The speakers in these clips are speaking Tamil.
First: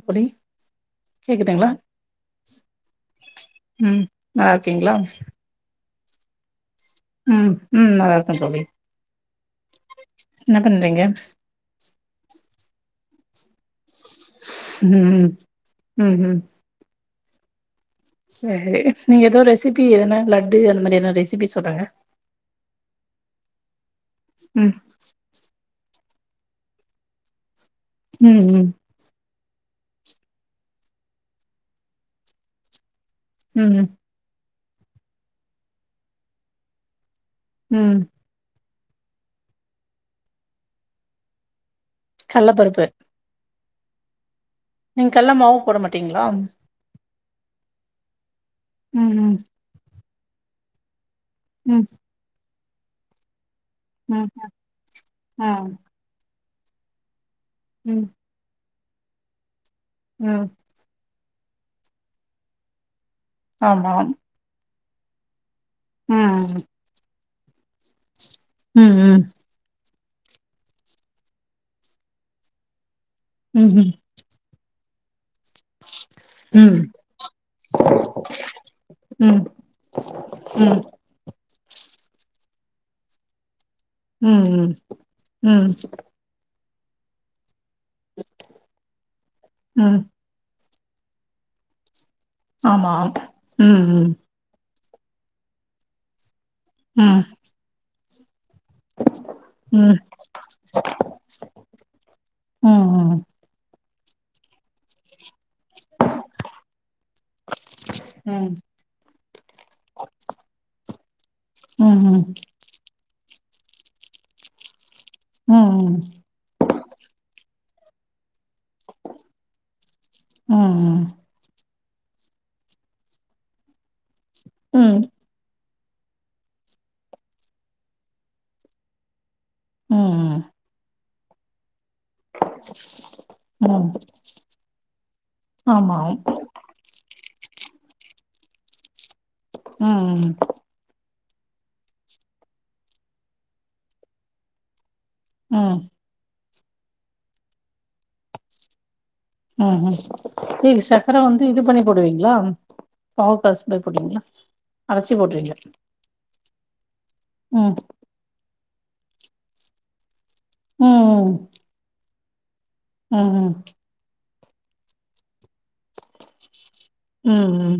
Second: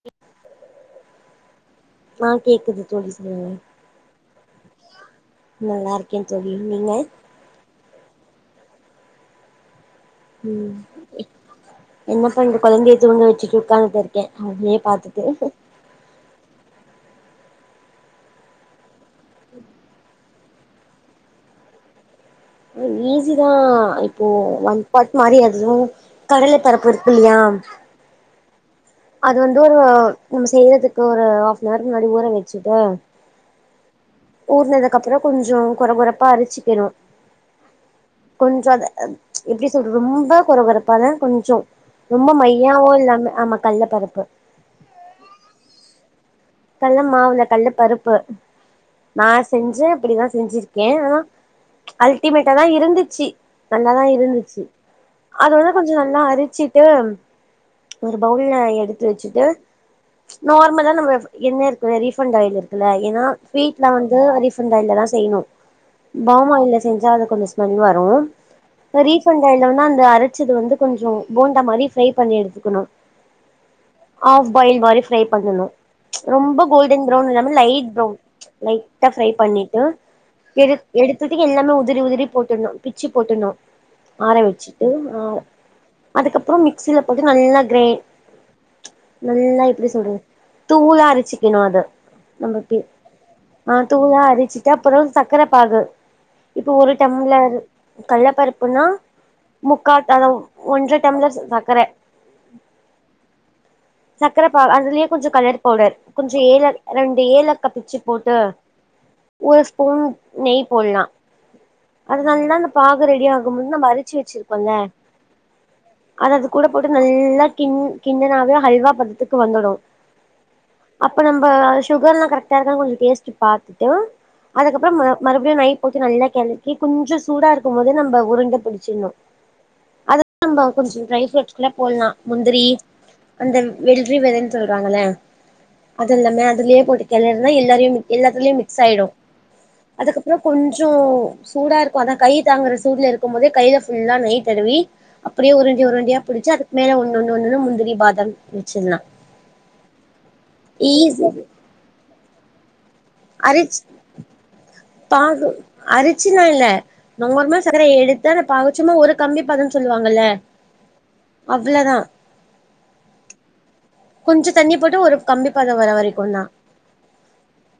அப்படி கேக்குந்துங்களா ஆ கேக்குது தோழி சொல்லுங்க ம் நல்ல இருக்கீங்களா நல்லா இருக்கேன் தோழி நீங்க உம் உம் நல்லா இருக்க தோழி என்ன ம் பண்றீங்க என்ன பண்ற குழந்தைய தூங்க வச்சுட்டு உட்காந்து இருக் இருக்கே அப்டியே பாத்துட்டு ம் ம் செரி நீங்க ஏதோ ரெசிபி ஏனா லட்டு அந்த மாதிரி என்ன ரெசிபி சொல்றாங்க ஈஸி தா இப்போ ம் ஒன் பட் மாதிரி அதுவு கடல பருப்பு இருக்கு இல்லயா ம் ம் அது வந்து ஒரு நம்ம செய்றதுக்கு ஒரு ஹாப்னர் முன்னாடி ஊற வச்சுட்டு ம் ஊர்னதுக்கு அப்றோ கொஞ்ச குர குரப்பா அறச்சிக்கணு ம் கொஞ்சோ அத எப்படி சொல்றது ரொம்ப குறை குரப்பா இல்ல கொஞ்சோ ரொம்ப கல்ல பருப்பு மையாவு இல்லாம ஆமா கல்ல பருப்பு நீங் கல்ல மாவு போட மாட்டீங்ளா கல்ல மாவுல இல்ல கல்ல பருப்பு ம் நா ம் செஞ்சே அப்டிதா செஞ்சிருக்கே ஆனா ம் அல்டிமேட்ட தா இருந்துச்சு நல்ல தா ம் இருந்துச்சு ஆ அத வந்து கொஞ் சோ நல்லா அரிச்சிட்டு ம் ஒரு பவுல்ல எடுத்து வச்சுட்டு ம் நார்மலா நம்ம என்னெ இருக்குல ரீஃபண்ட் ஆயில் இருக்குல ஏனா ஸ்வீட்ல ஆமா வந்து ரீஃபண்ட் ஆயில்ல தா செய்ணு ம் ம் பாமாயில்ல செஞ்சா அது கொஞ்ச ஸ்மெல் வரு இப்ப ம் ரீபண்ட் ஆயில்னா அரச்சது வந்து கொஞ்சோ போண்டா மாரி ஃப்ரை பண்ணி எடுத்துக்கணு ம் ம் ஹஃப் பாயில் மாரி ப்ரை பண்ணணு ரொம்ப ம் கோல்டன் ப்ரவுன் இல்லாம லைட் ப்ரவுன் லைட்டா ம் ஃபரை ம் பண்ணிட்டு எடு எடுத்துட்டு எல்லாமே உதிரி உதிரி போட்டணு பிச்சு போட்டணு ம் ஆரவச்சிட்டு ஆ ம் அதுக்கப்றோ மிக்ஸ்சியில போட்டு நல்லா கிரைண் நல்லா எப்டி ம் சொல்றது தூளா அரச்சிக்கணு அத நமக்கு ஆமா ஆ ம் ம் தூளா அரச்சி ட்டு அப்றோ சக்கர பாகு இப்ப ஒரு ம் டம்ளர் கல்லப்பருப்புனா ம் முக்காடளவு ஒன்ற டம்ளர் சக்கர ம் ம் சக்கர பாகு அதுலயே கொஞ்ச கலர் பவுடர் கொஞ்ச ஏல ரெண்டு ஏல க பிச்சு போட்டு ம் ஒரு ஸ்பூன் நெய் போடலா ம் ம் பாகு ரெடி ஆகுமுன் நம்ம அரச்சு வச்சிருக்கோம்ல ம் ம் அத அது கூட போட்டு நல்லா கிண் கிண்ணனாவே அல்வா பதத்துக்கு வந்துடு ம் ம் அப்ப நம்ப சுகர்லா கரக் டா இருக்கானு கொஞ்சோ டேஸ்ட் பாத்துட்டு அதுக்கப்றோ ம் ம மறுபடியு நெய் போட்டு நல்லா கிழக்கி கொஞ்சோ சூட இருக்கு போதே நம்ம உருண்ட புடிச்சிடணு அதுல ம் நம்ம கொஞ்சோ ட்ரை ஃப்ரூட்ஸ்க்கல போட்லா முந்திரி அந்த ம் வெல்றி விதனு சொல்றாங்ள ஆமா அது எல்லாமே அதுலயே போட்டு கிளறனா எல்லாரையும் எல்லாத்லயு மிக்ஸ் ஆயிடு ம் ம் அதுக்கப்றோ கொஞ்சோ சூடா இருக்கு அதா கை தாங்குற சூடுல இருக்கும் போதே கைல ஃபுல்லா நெய் தடவி அப்படியே ம் உருண்ட உருண்டயா புடிச்சு அதுக்கு மேல ஒண்ண ஒண்ணு ஒண்ணுண்ணு முந்திரி பாதம் வச்சிர்லா ம் ம் இதுக்கு சக்கர வந்து இது பண்ணி போடுவீங்ளா பாகு காஸ் அரிச் மாய் போடுவிங்ளா பாகு அரிச்சுலா இல்ல நார்மலா ம் சக்கர எடுத் து அந்த பாகு சும்மா ஒரு கம்பி பதம்னு சொல்லுவாங்கல்ல ம் அவ்வளோதா ம் கொஞ்சோ தண்ணி போட்டு ஒரு கம்பி பதோ வர வரைக்கு தா ம் ம்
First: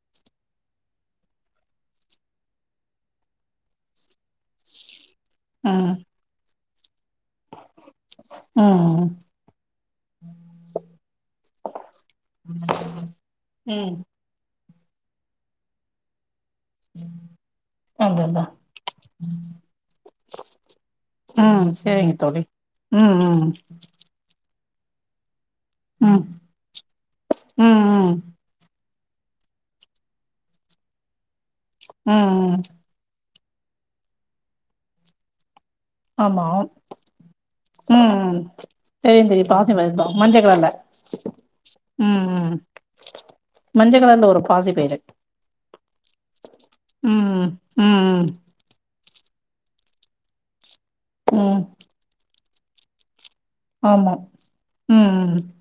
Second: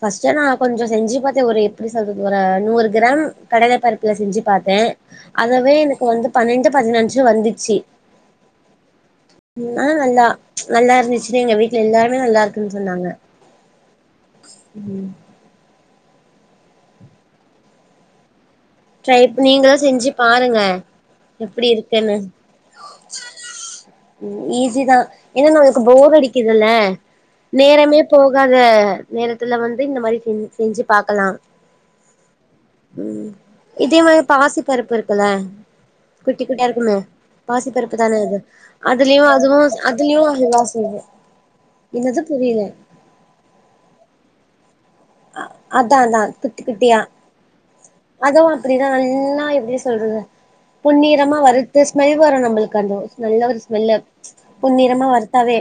ஃபஸ்ட்டு நா கொஞ்சோ செஞ்சு பாத் ஒரு எப்டி சொல்றது ஒரு நூறு கிராம் கடல பருப்புல செஞ்சு பாத்த அதவே ம் எனக்கு வந்து பன்னெண்டு பதினஞ்சு வந்துச்சு ம் ஆனா நல்லா நல்லா இருந்துச்சுன்னு எங்க வீட்ல எல்லாருமே நல்லா இருக்குன் சொன்னாங்க ம் ம் ம் அததா ட்ரைப் நீங்களு செஞ்சு பாருங்க எப்டி ம் சேரிங்க இருக்குன்னு தோழி ம் ம் ஈஸி தா ஏனா நமக்கு போர் ம் அடிக்குதுல்ல ம் நேரமே ம் ம் போ போகாத நேரத்துல வந்து இந்த மாரி செஞ் செஞ்சு பாக்கலா ம் ம் ம் இதே மாரி பாசி பருப்பு இருக்குல்ல குட்டி ஆமா குட்டியா இருக்குமே பாசிப்பருப்பு தான ம் அது தெரியு அதுலயு தெரியு அதுவு பாசி அதுலயு மஞ்ச அது தா கலர்ல செய்வோ என்னது ம் ம் புரியல மஞ்ச கலர்ல வரு பாசி பயிறு அதா அதா குட்டி குட்டியா ம் ம் அதுவு அப்டிதா நல்லா எப்டி சொல்றது பொன்னிறமா ம் வறுத்து ஸ்மல் வரு நம்மளுக்கு அந்த நல்ல ஒரு ஸ்மெல்லு ஆமா பொன்நிறமா ம் வறுத்தாவே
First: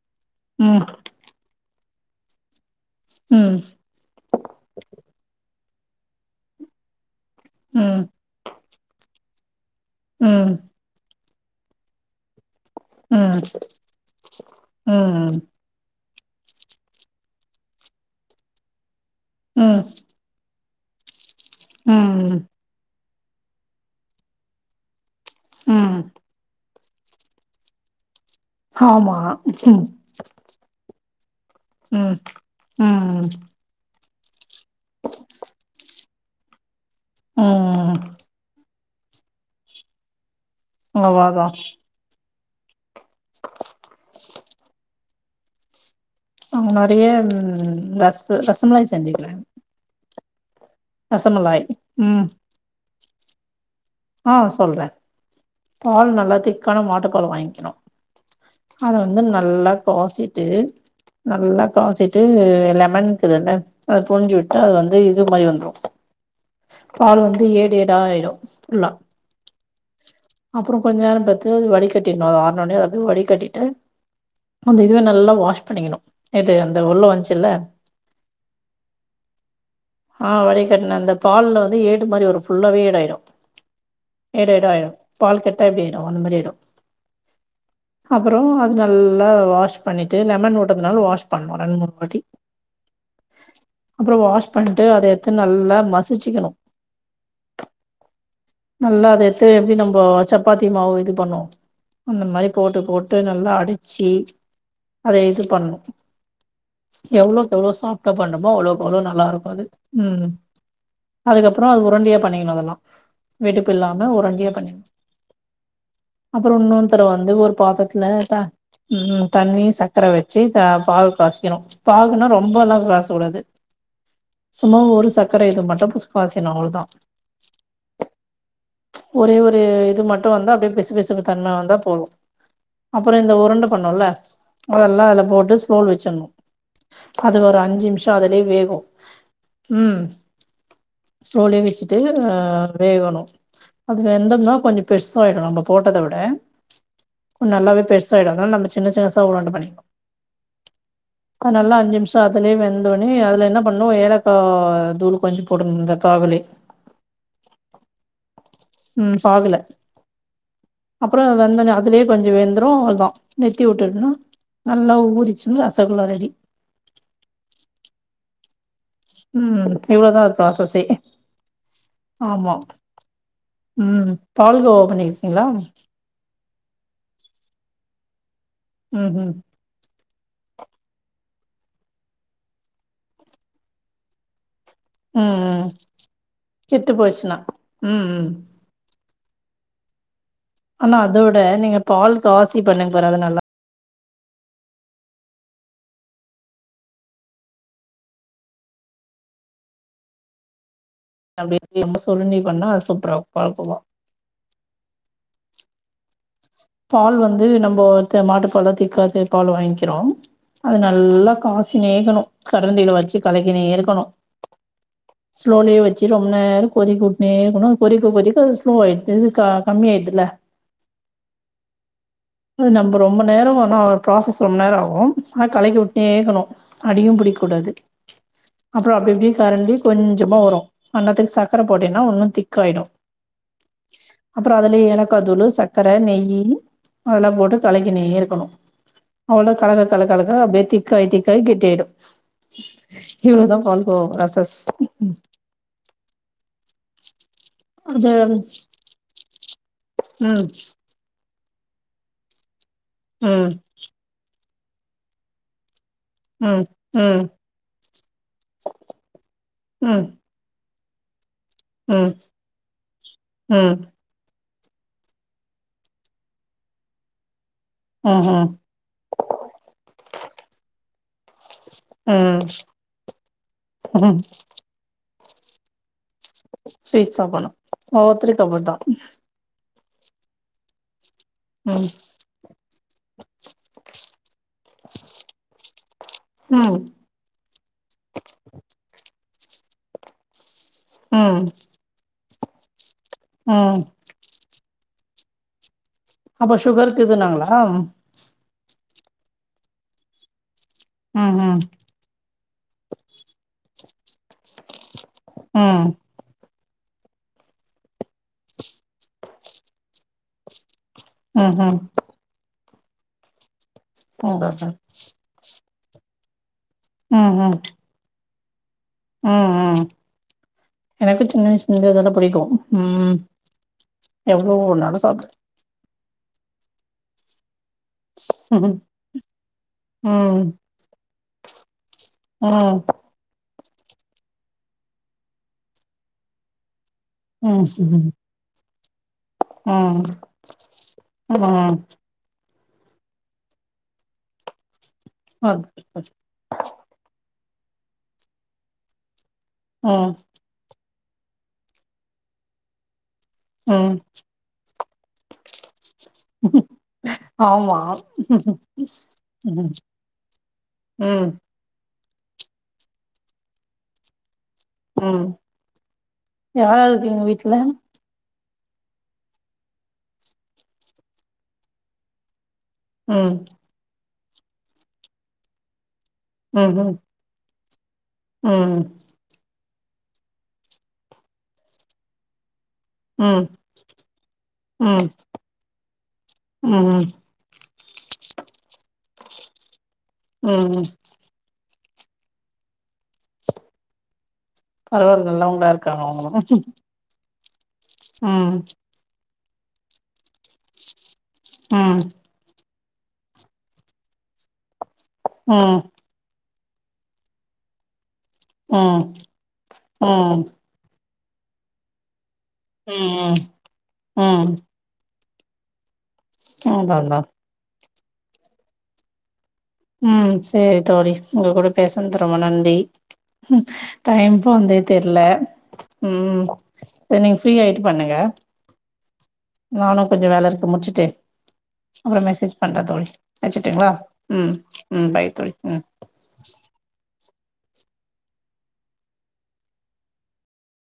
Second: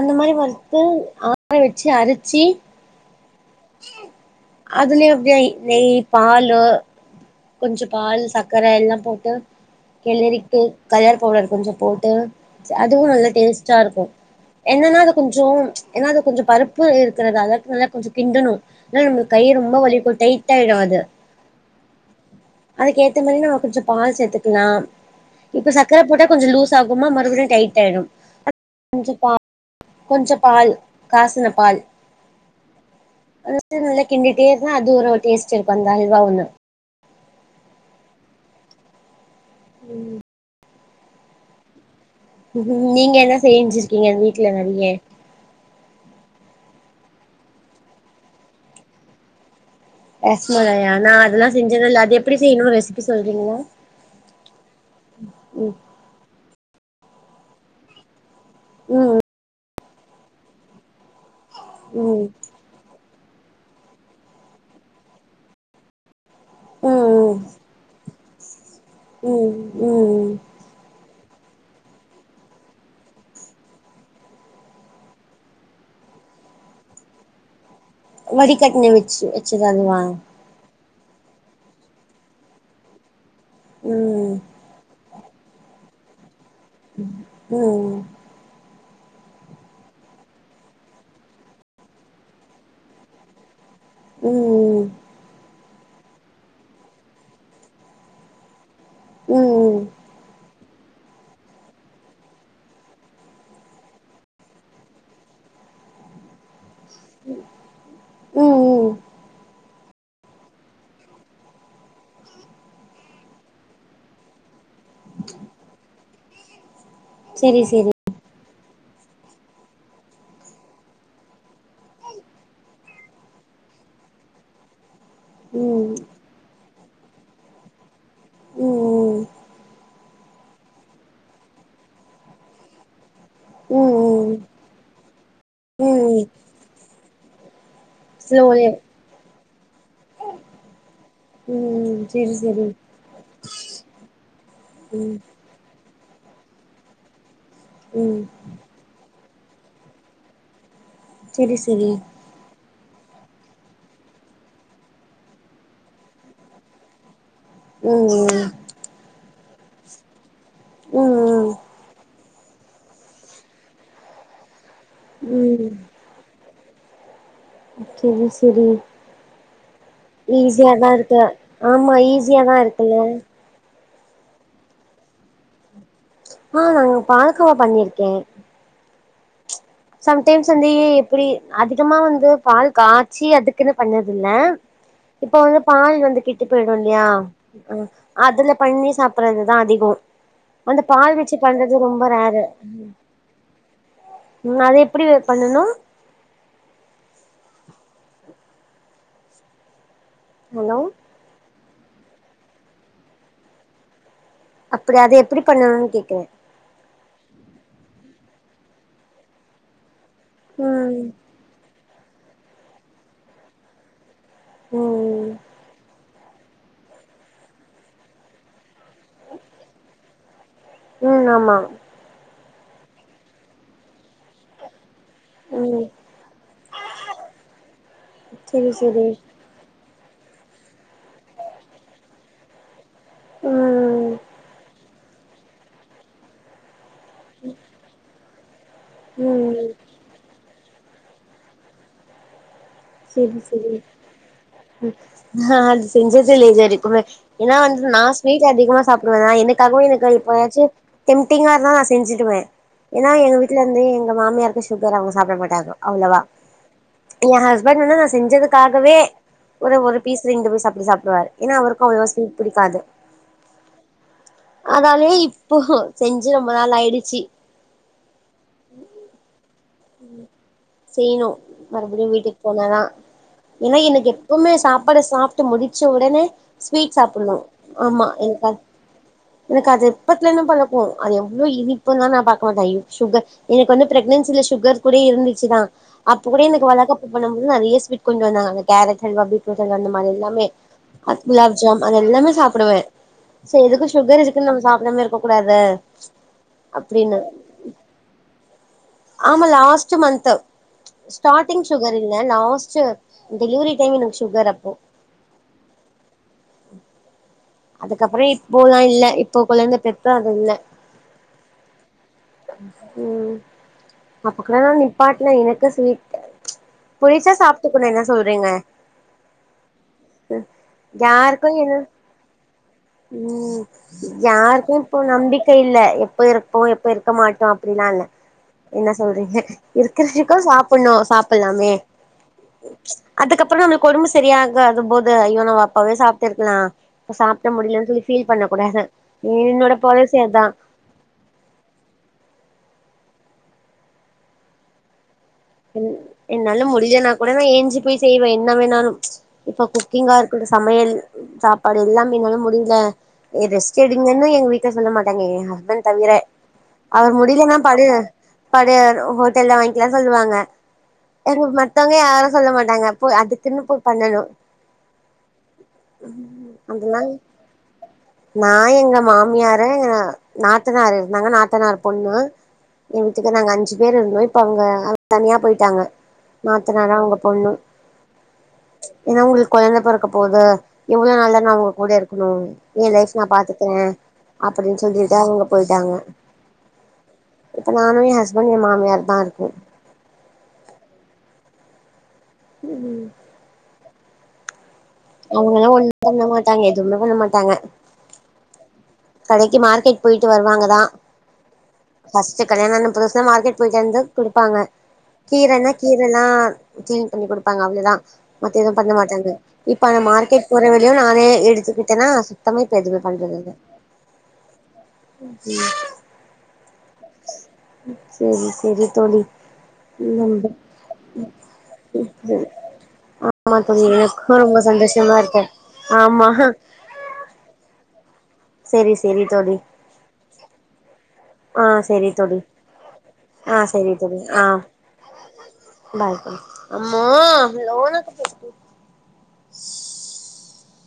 அந்த மாரி ம் வறுத்து காய வச்சு அரிச்சி ம் அதுலயே அப்டியா நெய் பாலு கொஞ்ச ம் பால் சக்கர எல்லா போட்டு ம் ம் கெளரிட்டு கலர் பவ்டர் கொஞ்சோ போட்டு அதுவு நல்ல டேஸ்ட்டா இருக்கு என்னன்னா அது ம் கொஞ்சோ ஏனா அது கொஞ்சோ பருப்பு இருக்கிறதால அதுக்கு நல்லா கொஞ்சோ கிண்டணு இல்லனா நம்ளுக்கு கை ரொம்ப ம் வலிக்கு கை டைட்டாயிடு அது ம் அதுக்கேத்த மாரி நம்ம கொஞ்சோ பால் சேத்துக்கலா இப்ப ம் சக்கர போட்டா கொஞ்ச லூஸ் சாகுமா மறுபடியு டைட் ஆய்டு கொஞ்ச ஆமா பா ம் கொஞ்ச பால் காசின பால் ம் ம் அது வந்து நல்லா கிண்டிட்டே இருந்தா அது ஒரு டேஸ்ட் இருக்கு அந்த அல்வா ஒண்ணு ம் ம் அளவாதா நீங்க என்ன செய்ஞ்சிருக்கீங்க வீட்டுல நறைய அங்க நறைய ம் ரஸ்க் ரசமலாய் செஞ்சுக்குற ரசமலாயி அனா அதல்லா செஞ்சதில்ல அது ம் எப்டி செய்யணு ரெசிபி சொல்றீங்களா ஆ சொல்றே ம் பால் நல்லா திக்கான மாட்டு பால் வாங்கிணு அத ம் வந்து நல்லா காசிட்டு நல்லா காசிட்டு ம் லெமன்க்குதுல்ல அத புலிஞ்சு உட்டு அது வந்து இது மாரி வந்துரு பால் ம் வந்து ஏடு ஏடா ஆயிடு எல்லா ம் ம் அப்பறோ கொஞ்ச நேரம் பத்து அது வடிகட்டிர்ணு அது ஆறுணுன்னே அத வடிகட்டிட்டு அந்த இதுவ நல்லா வாஷ் பண்ணிக்கணு எது அந்த உள்ள வந்ச்சுல்ல வடிகட்டுன வெச்சு வெச்சது அதுவா ஆ வடிகட்டுன அந்த பால்ல வந்து ஏடு மாரி வரு ஃபுல்லாவே ஏடாயிறு ம் ஏடு ஏடா ஆயிடு பால கெட்டா எப்டிடு அந்த மாரி ஆயிடு ம் ம் அப்பறோ அது நல்லா வாஷ் பண்ணிட்டு லெமன் போட்டதுனால வாஷ் பண்ணு ரெண்டு மூணு வாட்டி அப்பறோ வாஷ் ம் பண்ட்டு அத எத்து நல்லா மசிச்சிக்கணு நல்லா அத எத்து எப்டி ம் ம் நம்போ சப் பாத்தி மாவு இது பண்ணோ அந்த மாரி போட்டு போட்டு நல்லா அடிச்சி அத இது பண்ணு எவ்ளோக்கு எவ்வளோ சாப்ட்டா பண்றமோ அவ்ளோக்கு ம் அவ்வளோ நல்லா இருக்கு அது ம் அதுக்கப்பறோ அது உரண்டயா பண்ணிக்கணு அதல்லா வெடுப்பு இல்லாம உருண்டயா பண்ணிர்ணு [inaudible] அப்பறோ இன்னொன் தட வந்து ஒரு செரி செரி பாத்தரத்துல தா ம் ம் தண்ணீ சக்கர வெச்சு த பாகு காசிக்கணு பாகுனா ரொம்ப அல்லா காஸ்ச கூடாது சும்மா ஒரு சக்கர ஐட்டம் மட்டு ம் ஃபுட் [unintelligible] அவ்ளோ தா ம் ம் ஒரே ஒரு இது மட்டு வந்தா அப்டே பிசு பிசுக்கு தன்ம வந்தா போது அப்பறோ இந்த உருண்ட பண்ணோல்ல ம் ம் அதல்லா அதுல போட்டு ஸ்லோல ம் வச்சர்ணு அது ஒரு அஞ்சு நிம்ஸ் ஸோ அதுலே ஸ்லோலி வேகு ம் ஸ்லோலே வெச்சுட்டு ம் செரி செரி வேவணு அது வெந்தம்ன்னா கொஞ்சோ ம் பெருஸ்சாயிடு நம்ம போட்டத விட கொன் நல்லாவே ம் பெருசாயிடு அதனால நம்ம சின்ன சின்ன சா உரண்ட பண்ணிக்கணு [unintelligible] செரி நல்லா செரி அஞ்சு நிம் ட அதுலே வெந்த உன்னே அதுல என்ன பண்ணு ஏலக்கா தூள் கொஞ்சோ போடணு இந்த பாகுளே ம் ம் ம் பாகுல அப்பறோ ம் ம் வெந்தன அதுலே கொஞ்சோ வெந்துரு அதா நிர்த்தி உட்டர்ணு நல்லா ஊருச்சுன் ம் ரசகுளா ரெடி செரி செரி ம் இவ்ளோதா அது ஈஸியா ப்ராசஸே தா இருக்க ஆமா ஈஸியா ஆமா தா இருக்குல்ல ம் பால்கோவ பண்ணிருக்கீங்களா ஆ நாங் இங பால்கோவா பண்ணியிருக்கே ம்ம் சம்டைம்ஸ் வந்து எப்டி அதிகமா வந்து பால் காச்சி அதுக்குன்னு பண்ணறது இல்ல இப்ப ம் வந்து ம் பால் வந்து கெட்டு போயிடு இல்லியா ம் ம் அதுல பண்ணி சாப்புடுறது தா அதிகோ அந்த ஆனா பால் வச்சு அதோட நீங்க பண்றது ரொம்ப பால் ரேரு காசி பண்ணுங்க பாரு அது நல்லா உண்மயாவே எப்டி அத பண்ணுனா ஹலோ அதே நம்ம சொல்ற மாரி பண்ணா அது சூப்பரா இருக் பால்கோவா அப்டியா அத எப்டி பண்ணனுன் கேக்குறே பால் வந்து நம்ப த நாட்டுப்பால் திக்காருக்க பால் வாங்கிக்றோ அது ம் நல்லா காய்ச்சினேருக்கணு கரண்டில வச்சு கலக்கினே இருக்கணு ம் ஸ்லோலயே வச்சு ரொம்ப நேரோ கொதிக்கவுட்னே இருக்கணு கொதிக்க கொதிக்க ஸ்லோவாய்ட்டு க கம்மி ஆயிதுல்ல ம் ஆமா அது நம்ம ரொம்ப நேரம் ஆனா அரு ப்ராசஸ் ரொம்ப நேரோ ஆகு ஆனா ம் கலக்கிவுட்னே இருக்கணு அடியும் புடிக்க கூடாது செரி அப்பறோ செரி அப்டி இப்டி தெரண்டு கொஞ்சமா வரு அந்நேத்துக்கு சக்கர போட்டேன்னா உன்னு திக்காயிடு ம் அப்பறோ அதுலே ஏலக்காதூள் சக்கர நெய்யு அதெல்லா போட்டு கலக்கின்னே இருக்கணு அவ்ளோ ம் கலக்க கல கலக்க அப்டியே திருப் கயக்க கய கெட்டியாயிடு இவ்ளோ தா பால்கோவா ப்ராசஸ் நா அது செஞ்சதே இல்ல இதுவரைக்குமே ஏனா வந்து நா அது ஸ்வீட் அதிகமா சாப்புடுவேனா என்னைக்காது எனக்கு ம் எப்போவாச்சு ம்டிங்கா இருந்தா நா செஞ்சுடுவே ஏனா எங்க ம் வீட்ல வந்து எங்க மாமியருக்கு சு சுகர் அவுங்க சாப்ட மாட்டாங்க அவ்ளோவா ம் ம் பட் என்னா நா செஞ்சதுக்காகவே ஒரு ஒரு ம் பீஸ் ரெண்டு பீஸ் அப்டி சாப்டுவாரு ஏனா அவருக்கும் அவ்ளோவா ம் ஸ்வீட் புடிக்காது ம் அதாலையே இப்போ செஞ்சு ரொம்ப நாள் ஆயிடுச்சு அ ஹ ம் செய்ணு மறுபடியு வீட்டுக்கு ம் போனாதா ஏனா எனக்கு ம் எப்போமே சாப்பாட சாப்ட்டு முடிச்ச ஒடனே ஸ்வீட் சாப்டனு சாப்பட்ணு ஆமா எனக் ஒவ்வொருத்தருக்கு அது அப்டிதா எனக்கு அது எப்பத்துலன்னு பழ க்கோ அது எவ்ளோ ம் இனிப்புன்லா நா பாக்க மாட்டே எவ் சுகர் எனக்கு வந்து பிரெக்னன்சில சு கர் கூட இருந்துச்சுதா அப்ப கூட எனக்கு ம் வளகாப் பு பண்ணு போது நெறைய சுவிட் கொண்டு வந்தாங்க அந்த கேரட் அல்வா பீட்ரூட் அல்வா அந்த மாரி எல்லாமே அ ம் குலாப் ஜாம் அது எல்லாமே சாப்புடுவே சோ ம் எதுக்கு சுகர் இருக்குன்னு நம்ம சாப்டாம இருக்க கூடாத அப்ப சுகருக்குதுன்னாங்களா ஆமா லாஸ்ட் மந்த் ம் ம் ஸ்டார்டிங் சுகரு இல்ல லாஸ்ட் டெலிவரி டைம் எனக்கு சுகர் அப்போ ம் அதுக்கப்புறோ இப்போல்லா இல்ல இப்போ கொழந்த பெத்து அது இல்ல ம் ம் ம் அப்ப ம் கூட ம் நா நிப்பாட்ல எனக்கு ஸ்வீட் புரிசா ம் சாப்ட்டுக்கணு என்ன சொல்றீங்க ம் ம் எனக்கு சின்ன யாருக்கு என்ன வயசுலந்தே இதெல்லா புடிக்கு ம் ம் ம் யாருக்கு இப்போ எவ்ளோனாலு சாப்டுவே நம்பிக்க இல்ல எப்ப இருப்போ எப்ப இருக்க மாட்டோ அப்படிலா இல்ல ம் என்ன சொல்றீங்க இருக்குற வரைக்கு ம் சாப்பணு சாப்புலாமே ம் அதுக்கப்புறோ நம்மக்கு ஓடம்பு சரியாக அது போது ஐயோ நம்ம அப்பவே சாப்பிட்டுருக்கலா ப்ப சாப்பிட ம் முடியலன்னு சொல்லி ஃபீல் பண்ணக்கூடாது என்னோட பாலிசி அதா ம் [unintelligible] என்னாலு முடியலானா கூட நா ஏஞ்சி போய் செய்வே என்ன வேணாலு இப்ப ம் குக்கிங்கா இரு அந்த சமையல் சாப்பாடு எல்லாமே என்னால முடில ஏ ம் ரெஸ்எடுங்கன்னு எங்க வீட்ல சொல்ல மாட்டாங்க என் ஹஸ்பண்ட் தவிர ம் அவர் முடியிலனா ஆமா படு படு ஹோட்ல்ல ம் வாங்கிக்கலா சொல்லுவாங்க ம் அங்க மத்தவங்க யாரு சொல்ல மாட்டாங்க போ அதுக்குன்னு போய் பண்ணணு ம் யாருயார் அதெல்லா இருக்கீங்க வீட்ல நா எங்க மாமியாரு நாத்தனாரு இருந்தாங்க நாத்தனார் பொண்ணு என் வீட்டுக்கு ம் நாங்க அஞ்சு பேர் இருந்தோம் இப்ப அங்க தனியா போயிட்டாங்க ம் நாத்தனாரு ம் அவங்க பொண்ணு ம் ஏன்னா உங்களுக்கு குழந்த பொறக்க போது எவ்ளோ நாள் தான் நா உங்க கூட இருக்கணு என் லைஃப் நா ம் பாத்துக்கிறேன் அப்படின்னு ம் சொல்லிட்டு அவங்க போயிட்டாங்க ம் இப்ப நானு என் ஹஸ்பண்ட் எ மாமியார் தா இருக்கோம் ம் ம் பரவால்ல அவங்கல்லா நல்லவங்களா ஒண்ணு இருக்காங்க பண்ண அவங்களு மாட்டாங்க எதுவுமே பண்ண மாட்டாங்க ம் கடைக்கு மார்க்கெட் போயிட்டு வருவாங்கதா ம் ஃபஸ்ட் கல்யாணம் ஆன புதுசுல மார்கட் போயிட்டு வந்து குடுபாங்க கீீரனா ம் கி னா க்கிளீன் பண்ணி குடுப்பாங்க அவ்ளதா மத்த எது பண்ண ம் மாட்டாங்க இப்ப ம் மார்கெட் போற வேல து நானே எடுத்துகிட்டனா ம் ம் ம் [inaudible] ஆதான்தா சரி சரி தோழி ம் நம்ப சரி தோழி உங்க கூட பேசுது ரொம்ப நன்றி ஆமா ம் தோழி டையம் எனக்கு ரொம்ப போனதே சந்தோஷமா தெரில இருக்கு ஆமா ம் சரி நீங்க ஃப்ரீ ஆயிட்டு பண்ணுங்க சரி சரி தோழி நானும் கொஞ்சம் வேல இருக்கு முடிச்சுட்டு ஆ செரி அப்புறம் தோழி மெசேஜ் பண்றன் தோழி ஆ வச்சுட்டுங்களா செரி தோழி ஆ ம் ம் பை தோழி ம் பாய் தோழி [inaudible]